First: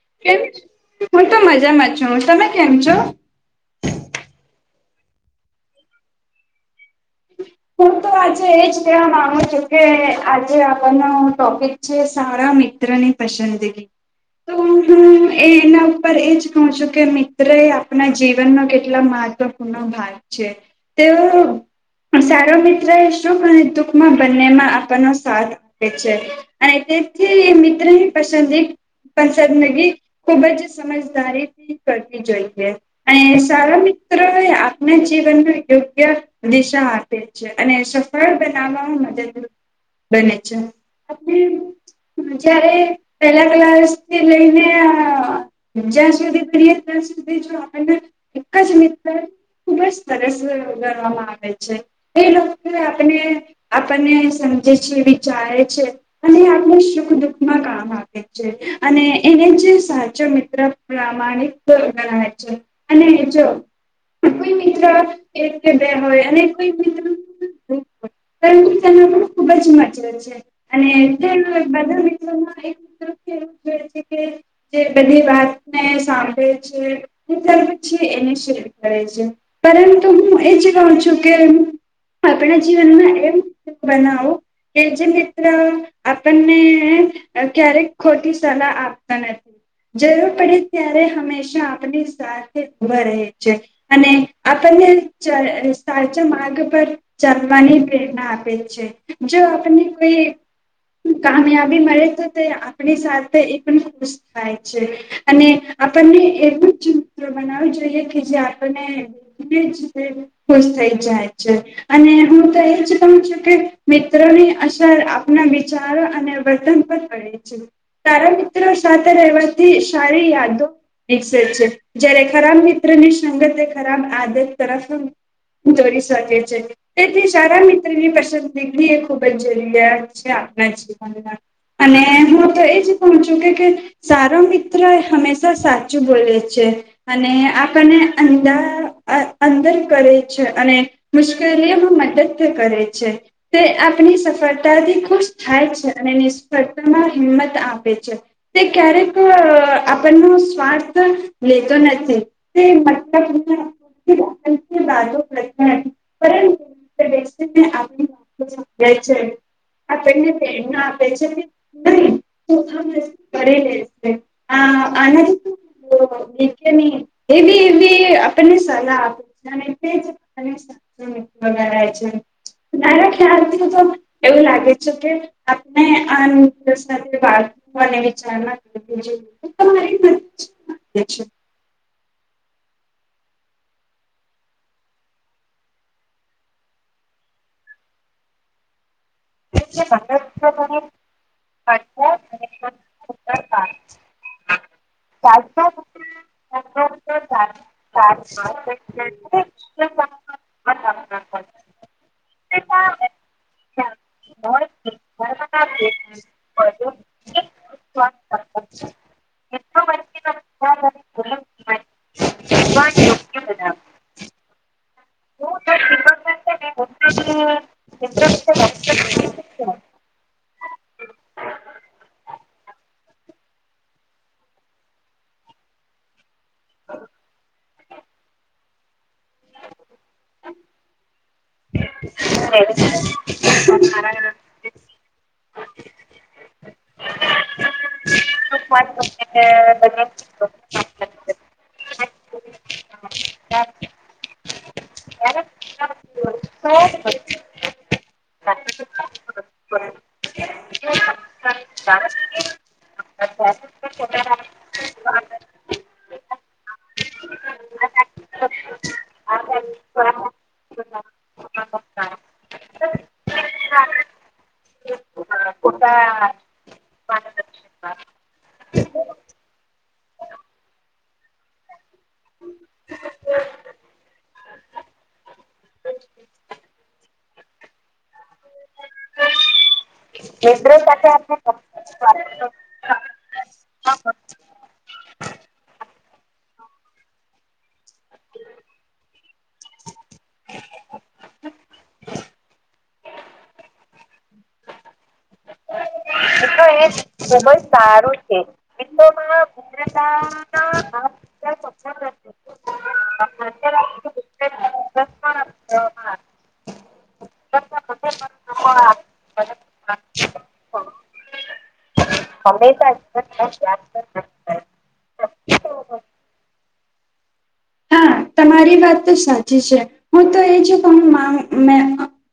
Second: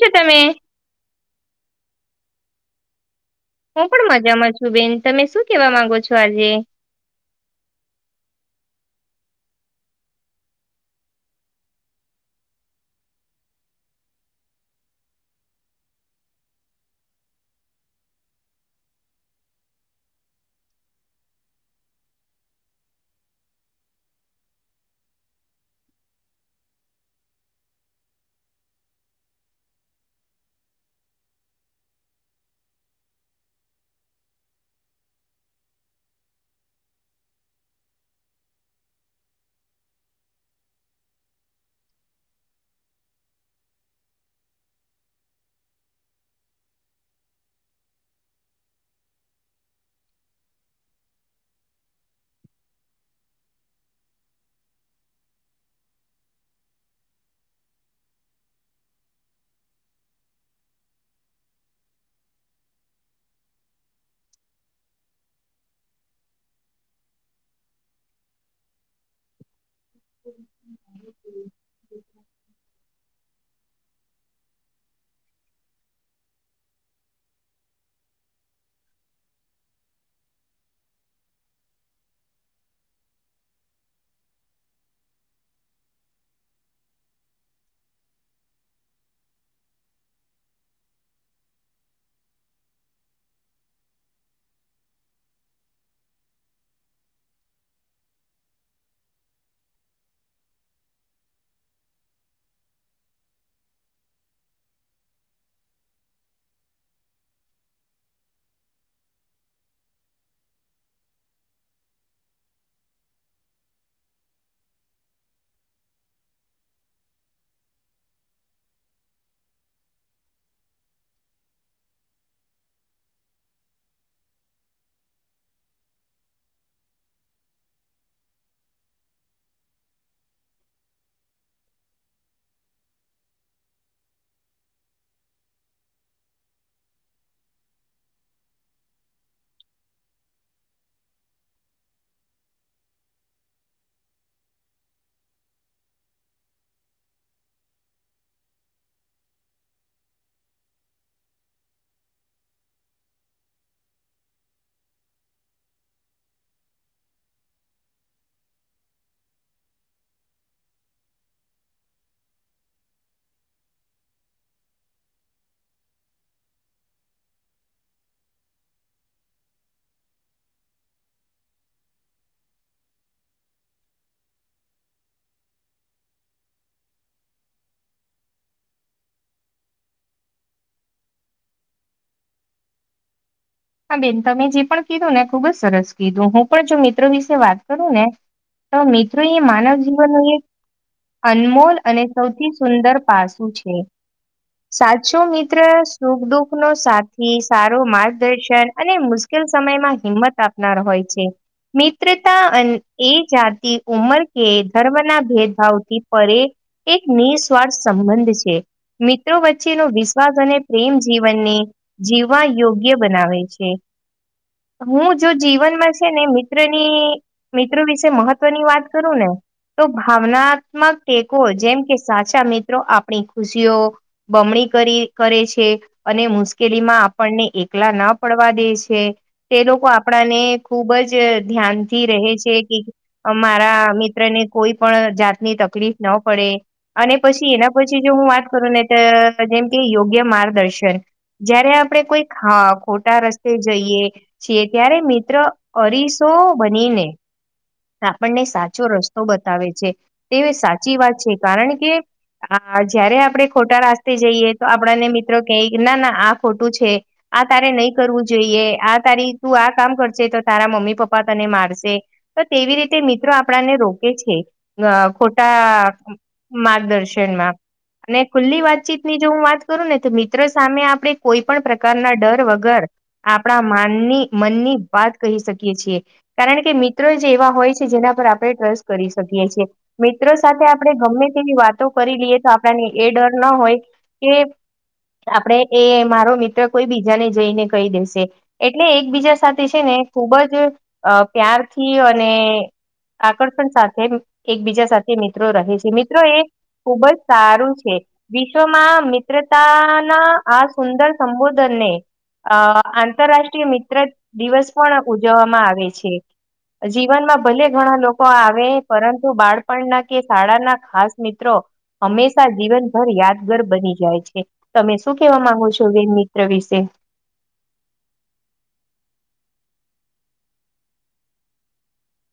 છો તમે? કેમ છે, હું તો મજામાં છું. તમે કેમ છો? હું પણ મજામાં છું બેન. તમે શું કેવા માંગો છો આજે? હું તો આજે એજ કેવા માગુ છું કે, આજે આપણનો ટોપિક છે, સારા મિત્રની પસંદગી. તો, હું એ એના ઉપર એજ કહું છું, કે મિત્ર એ આપણા જીવનનો કેટલા મહત્વ નો ભાગ છે. તેઓ સારો મિત્ર એ સુખ અને દુખમાં બંનેમાં આપણનો સાથ દે છે. અને તેથી મિત્રની પસંદી પસંદગી ખૂબ જ સમજદારીથી કરવી જોઈએ. અને સારા મિત્રો એ આપના જીવનને યોગ્ય દિશા આપે છે, અને સફળ બનાવવામાં મદદરૂપ બને છે. આથી જયારે પેલા ક્લાસથી લઈને અં જ્યાં સુધી કરીએ ત્યાં સુધી જો આપણને એક જ મિત્ર ખૂબ જ સરસ ગણવામાં આવે છે. એ લોકો આપને આપણને સમજે છે, વિચારે છે. અને આપને સુખ દુઃખમાં કામ આપે. અને એને જે સાચો મિત્ર પ્રામાણિક ગણાય છે. અને જો કોઈ મિત્ર એક બે હોય અને કોઈ અને તે ખુબ જ મજવે છે અને [unintelligible] એવું છે કે જે બધી વાતને સાંભળે છે. તો પછી એને શેર કરે છે પરંતુ હું એ જ કહું છું કે, આપણા જીવનમા [unintelligible] બનાવો કે જે મિત્ર આપણને ક્યારેક ખોટી સલાહ આપતા નથી. જરૂર પડે ત્યારે હંમેશા આપની સા થે ઉભા રહે છે અને આપણને ચ સાચો માર્ગ જમવાની પ્રેરણા આપે છે જો આપણને કોઈ કામયાબી મળે તો તે આપણી સાથે એ પણ ખુશ થાય છે. અને આપણને એવું જ મિત્ર બનાવું જોઈએ કે જે આપણને [unintelligible] ખુશ થઈ જાય છે અને હું તો એજ કહું છું કે મિત્રોની અસર આપના વિચારો અને વર્તન પર રહે છે સારા મિત્રો સાથે રહેવાથી સારી યાદો [unintelligible] જયારે ખરાબ મિત્રની સંગત એ ખરાબ આદત તરફ જોડી શકે છે. તેથી સારા મિત્ર ની પસંદગીની એ ખુબ જ જરૂરિયાત છે આપના જીવન અને હું તો એજ કહું છું કેકે સારો મિત્ર એ હંમેશા સાચું બોલે છે. અને આણને અંદા અંદર કરે છે અને મુશ્કેલીઓમાં મદદ ભી કરે છે. તે આપણી સફળતાથી ખુશ થાય છે અને નિષ્ફળતામાં હિંમત આપે છે. તે ક્યારેક આપણનો સ્વાર્થ લેતો નથી. તે [unintelligible] પરંતુ- [unintelligible] છે. આપણને પ્રેરણાના આપે છે. [unintelligible] - હ, આનાથી [unintelligible] [unintelligible] એવી એવી આપણને સલાહ આપે છે અને તેજ [unintelligible] મારા ખ્યાલથ તો, એવું લાગે છે કે આપણને આ વિચાર, છ [unintelligible] હા બેન તમે જે પણ કીધું ને ખૂબજ સરસ કીધું હું પણ જો મિત્રો વિશે વાત કરું ને, તો મિત્રો એ માનવ જીવનનું એક, અનમોલ અને સૌથી સુંદર પાસું છે., સાચો મિત્ર સુખદુઃખ નો સાથી સાચો માર્ગદર્શક, અને મુશ્કેલ સમયમાં હિંમત આપનાર હોય છે, મિત્રતા અને એ જાતિ ઉંમર કે ધર્મના ભેદ, થી પરે એક નિસ્વાર્થ સંબંધ છે, મિત્રો વચ્ચેનો વિશ્વાસ અને પ્રેમ જીવનને જીવવા યોગ્ય બનાવે, છે હું જો જીવનમાં છે ને મિત્રની, મિત્રો વિશે મહત્વની વાત કરું ને, તો ભાવનાત્મક ટેકો જેમકે સાચા મિત્રો આપણી ખુશીઓ, બમણી કરી કરે છે અને મુશ્કેલી, કેલીમાં આપણને એકલા ના પડવા દે છે. તે લોકો આપણાને ખુબ જ અઅઅ ધ્યાનથી રહે છે કે અમારા મિત્રને કોઈ પણ જાતની તકલીફ ના પડે. અને પછી એના પછી જો હું વાત કરું ને તો, જેમ કે યોગ્ય માર્ગદર્શન જયારે આપણે કોઈક અઅઅ ખોટા રસ્તે જઈએ છીએ, ત્યારે મિત્ર અરીસો બનીને આપણને સાચો રસ્તો બતાવે છે તે સાચી વાત છે. કારણ કે આ જયારે આપણે ખોટા રાસ્તે જઈએ તો, આપણને મિત્રો કે ના ના આ ખોટું છે. આ તારે નહીં કરવું જોઈએ. આ તારી તું આ કામ કરશે તો, તારા મમ્મી પપ્પા તને મારશે. તો તેવી રીતે મિત્રો આપણાને રોકે છે. [unintelligible] ખોટા માર્ગદર્શનમાં અને ખુલ્લી વાતચીતની જો હું વાત કરું ને તો મિત્રો સામે આપણે કોઈ પણ પ્રકારના ડર વગર આપણા માનની મનની વાત કહી શકીએ છીએ. કારણ કે મિત્રોજ એવા હોય છે જેના પર આપણે ટ્રસ્ટ કરી શકીએ છીએ. મિત્રો સાથે આપણે ગમે તેવી વાતો કરી લઈએ તો એ ડર ના હોય કે આપણે એ મારો મિત્ર કોઈ બી બીજાને જઈને કહી દેશે. એટલે એકબીજા સાથે છે ને ખૂબ જ અ પ્યારથી અને અઅઅ આગળ પણ સાથે એકબીજા સાથે મિત્રો રહે છે. મિ જો એ ખુબ જ સારું છે. વિશ્વમાં મિત્રતાના આ સુંદર સંબોધનને અ આંતરરાષ્ટ્રીય મિત્ર દિવસ પણ ઉજવવામાં આવે છે. જીવનમાં ભલે ઘણા લોકો આવે, પરંતુ બાળપણના કે શાળાના ખાસ મિત્રો હંમેશા જીવનભર યાદગર બની જાય છે. તમે શું કેવા માંગો છો? બે મિત્ર વિશે. હા તમારી વાત તો સાચી છે. હું તો એ છે કે હમ્મ માં મે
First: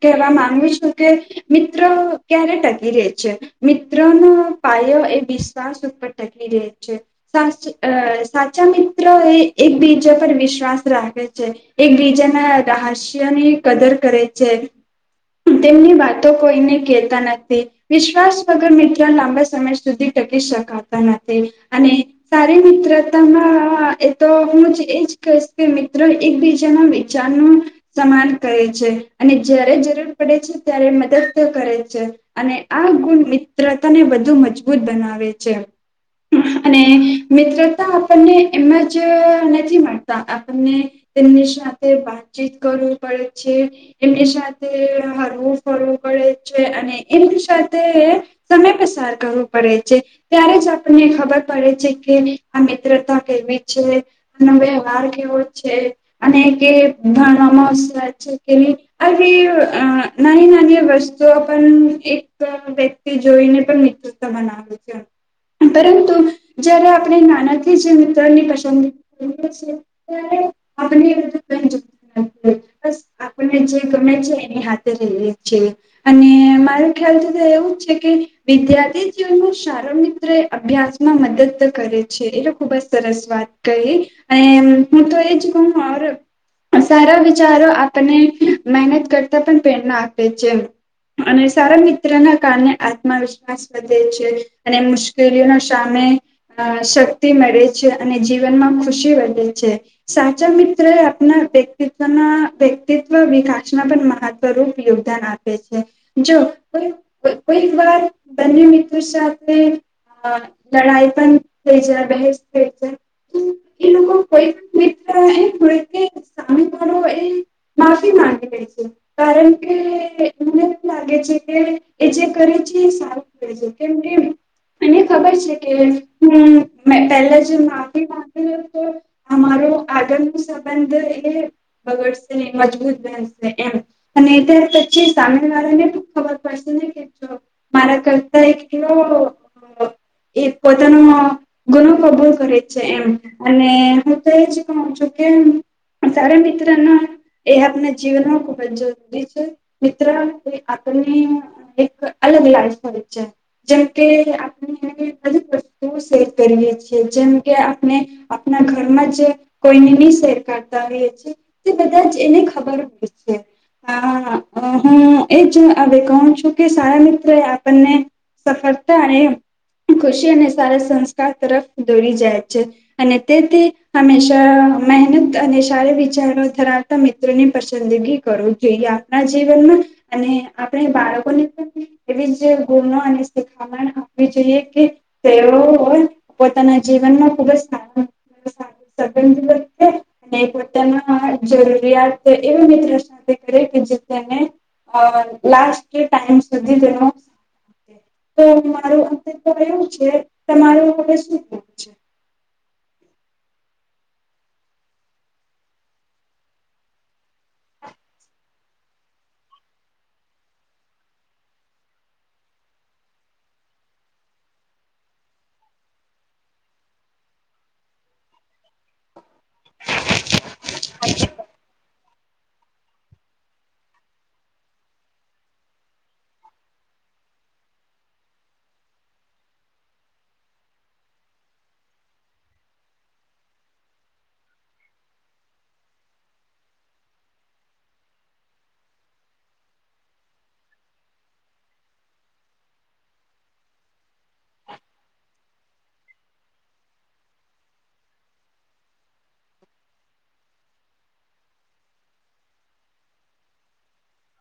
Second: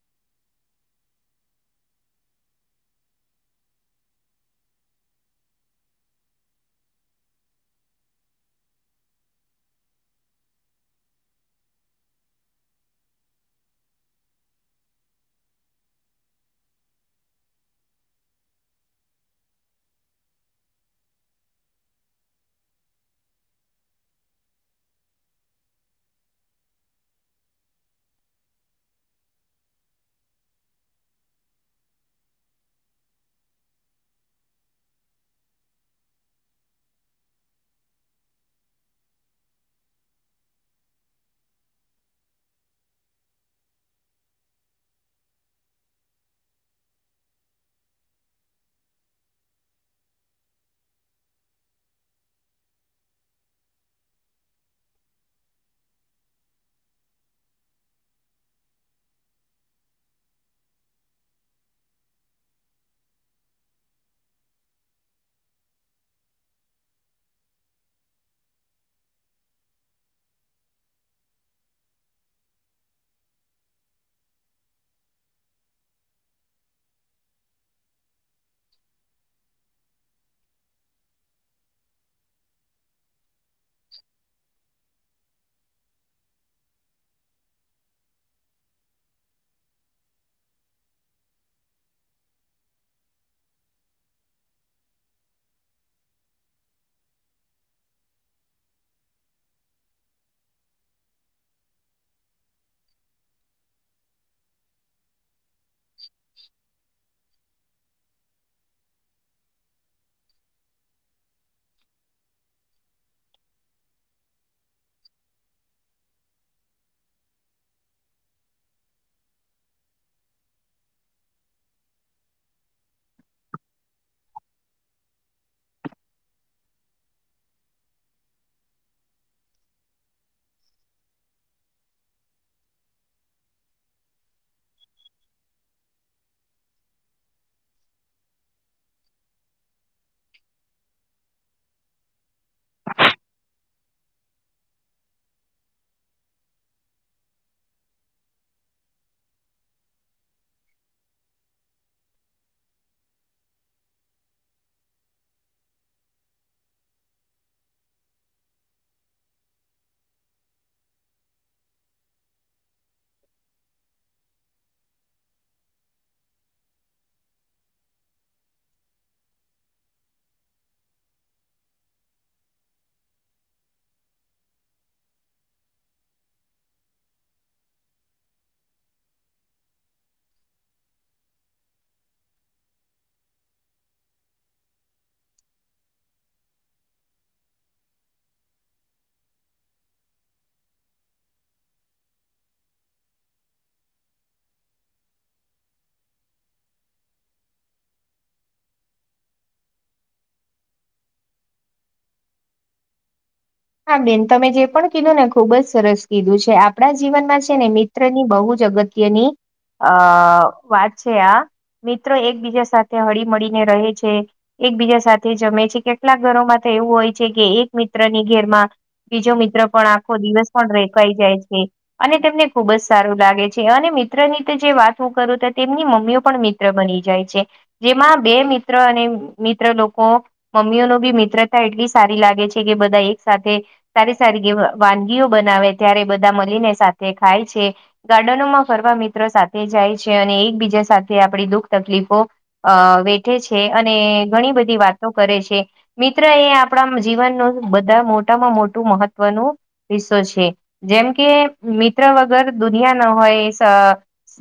કહેવા માંગુ છું કે મિત્રો ક્યારે ટકી રહેે છે? મિત્રનો પાયો એ વિશ્વાસ ઉપર ટકવી રહે છે. સા અઅઅ સાચા મિત્ર એ એકબીજા પર વિશ્વાસ રાખે છે. એકબીજા ના રહાસ્ય ની કદર કરે છે. તેમની વાતો કોઈને કેતા નથી. વિશ્વાસ વગર મિત્રો લાંબા સમય સુધી ટકી શકાતા નથી અને સારી મિત્રતામાં એ તો હું જ એજ કશ કે મિત્રને એકબીજાના વિચારનું સમાન કહે છે અને જ્યારે જરૂર પડે છે ત્યારે મદદ કરે છે. અને આ ગુણ મિત્રતાને વધુ મજબૂત બનાવે છે. અને મિત્રતા આપણને એમ જ અઅઅ નથી મળતા. આ અને તેમની સાથે વાતચીત કરવું પડે છે. એમની સાથે હરવું ફરવું પડે છે અને એમની સાથે એએ. સમય પસાર કરવું પડે છે. ત્યારે જ આપણને ખબર પડે છે કે આ મિત્રતા કેવી છે? આનો વ્યવહાર કેવો છે અને કે ભણવામાં સત છે કે? આહી નાની નાની વસ્તુઓ પણ એક વ્યક્તિ જોઈને પણ તમા ના. [unintelligible] પરંતુ જ્યારે આપણે નાનાથી જે મિત્રની પસંદગી કરીએ છીએ ત્યારે આપણને [unintelligible] આપને જે ગમે છે એની હાથે રહીએ છે. અને મારો ખ્યાલથી તો એવું જ છે કે વિદ્યાર્થી જીવનમાં શારિરિક અભ્યાસ માં મદદ કરે છે એ તો ખૂબ જ સરસ વાત કહી અને હું તો એજ કહું ઓર સારા વિચારો આપણને મહેનત કરતા પણ પ્રેરણા આપે છે. અને સારા મિત્રના કારણે આત્મવિશ્વાસ વધે છે અને મુશ્કેલીઓનો સામે અ શક્તિ મળે છે અને જીવનમાં ખુશી વધે છે. સાચા મિત્ર એ આપના વ્યક્તિત્વના વ્યક્તિત્વ વિકાસના પણ મહ સ્વરૂપ યોગદાન આપે છે જો કોઈ કોઈક વાર બંને મિત્રો સાથે લડાઈ પણ થઈ જાય બહેસ થઈ જાય એ લોકો કોઈ [unintelligible] કે [unintelligible] માફી માંગી લે છે. કારણ કે એમને એમ લાગે છે કે એ જે કરે છે સારું કરે છે જે કેમ કે એને ખબર છે કે હું પેલા જે માફી માગું તો અમારો આગળ નો સંબંધ એ બગડશે ની મજબૂત બનશે એમ. અને ત્યારે પછી સામે વાળા ને ખબર પડશે ને કે મારા કરતા એક એવો એ પોતાનો ગુનો કબૂલ કરે છે એમ અને [unintelligible] સારા મિત્રનો એ આપણે જીવનમાં ખુબ જ જરૂરી છે મિત્ર આપને એક અલગ લાઈફ હોય છે. જેમકે આપણેને બધી જ વસ્તુઓ સેર કરીએ છીએ જેમકે આપણે આપણા ઘરમાં જે કોઈને ની શેર કરતા હોઈએ છે. તે બધા જ એને ખબર હોય છે. હા હું એજ એવ કહું છું કે સારા મિત્ર આપણને સફળતા અને ખુશી અને સારા સંસ્કાર તરફ દોરી જાય છે અને તેથી હંમેશા મહેનત અને સારા વિચારો ધરાવતા મિત્રોની પસંદગી કરો જોઈએ. આપણા જીવનમાં અને આપણે બાળકો ને પણ એવી જ ગુણો અને શીખ આપણાને આપવી જોઈએ કે તેઓ હોય પોતાના જીવનમાં ખુબ જ સારો [unintelligible] [unintelligible] અને પોતાના [unintelligible] જરૂરિયાત એવી મિત્રો સાથે કરે કે જે તેને અ લાસ્ટ ટાઈમ સુધી તેનો આપે. તો મારું અંતે તો એવું છે તમારું હવે શું કેવું છે હા બેન તમે જે પણ કીધું ને ખુબ જ સરસ કીધું છે આપણા જીવનમાં ને મિત્ર ની બહુ જ અગત્યની આ વાત છે આ મિત્રો એકબીજા સાથે હળી મળીને રહે છે. એક બીજા સાથે જમે છે કેટલાક ઘરોમાં તો એવું હોય છે કે એક મિત્ર ની ઘેરમાં બીજો મિત્ર પણ આખો દિવસ પણ [unintelligible] જાય છે. અને તેમને ખુબ જ સારું લાગે છે અને મિત્રની તો જે વાત હું કરું તો તેમની મમ્મીઓ પણ મિત્ર બની જાય છે જેમાં બે મિત્ર અને મિત્ર લોકો મમ્મીઓ નો બી મિત્રતા એટલી સારી લાગે છે કે બધા એક સાથે સારી સારી વાનગીઓ બનાવે ત્યારે બધા મળીને સાથે ખાય છે. ગાર્ડનોમાં ફરવા મિત્રો સાથે જાય છે અને એકબીજા સાથે આપડી દુઃખ તકલીફો અ વેઠે છે અને ઘણી બધી વાતો કરે છે. મિત્ર એ આપણા જીવનનું બધા મોટામાં મોટું મહત્વનું હિસ્સો છે જેમ કે મિત્ર વગર દુનિયા ન હોય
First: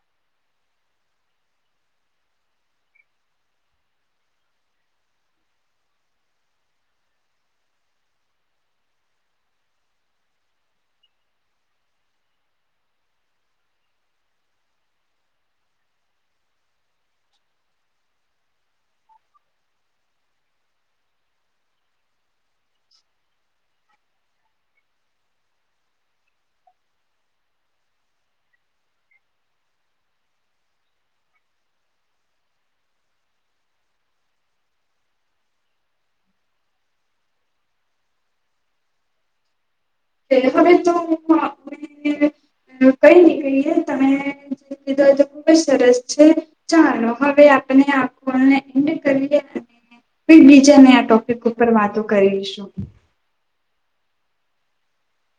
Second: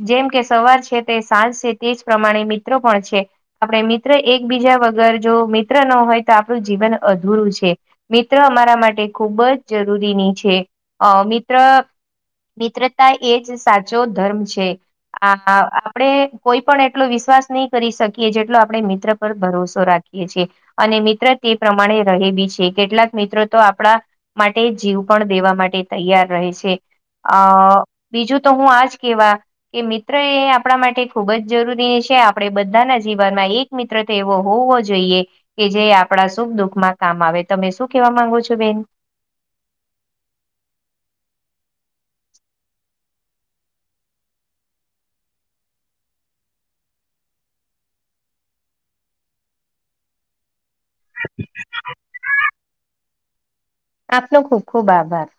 જેમ કે સવાર છે તે સાંજ છે તે જ પ્રમાણે મિત્રો પણ છે. આપણે મિત્ર એકબીજા વગર જો મિત્ર ન હોય તો આપણું જીવન અધૂરું છે. મિત્ર અમારા માટે ખૂબ જ જરૂરીની છે મિત્ર મિત્રતા એ જ સાચો ધર્મ છે. આ આપણે કોઈ પણ એટલો વિશ્વાસ નહી કરી શકીએ જેટલો આપણે મિત્ર પર ભરોસો રાખી શકીએ છે અને મિત્ર તે પ્રમાણે રહે બી છે. કેટલાક મિત્રો તો આપડા માટે જીવ પણ દેવા માટે તૈયાર રહે છે. અ બીજું તો હું આજ કેવા કે મિત્ર એ આપણા માટે ખૂબ જ જરૂરી છે આપણે બધાના જીવનમાં એક મિત્ર તો એવો હોવો જોઈએ કે જે આપણા સુખ દુઃખ માં કામ આવે તમે શું કેવા માંગો છો બેન [unintelligible] આપને કઈ ની કહીએ તમે [unintelligible] તો ખુબ જ સરસ છે ચાલો હવે આપણે આખોને [unintelligible] ફરી બીજાને આ ટોપિક ઉપર વાતો કરીશું આપનો ખુબ ખુબ આભાર.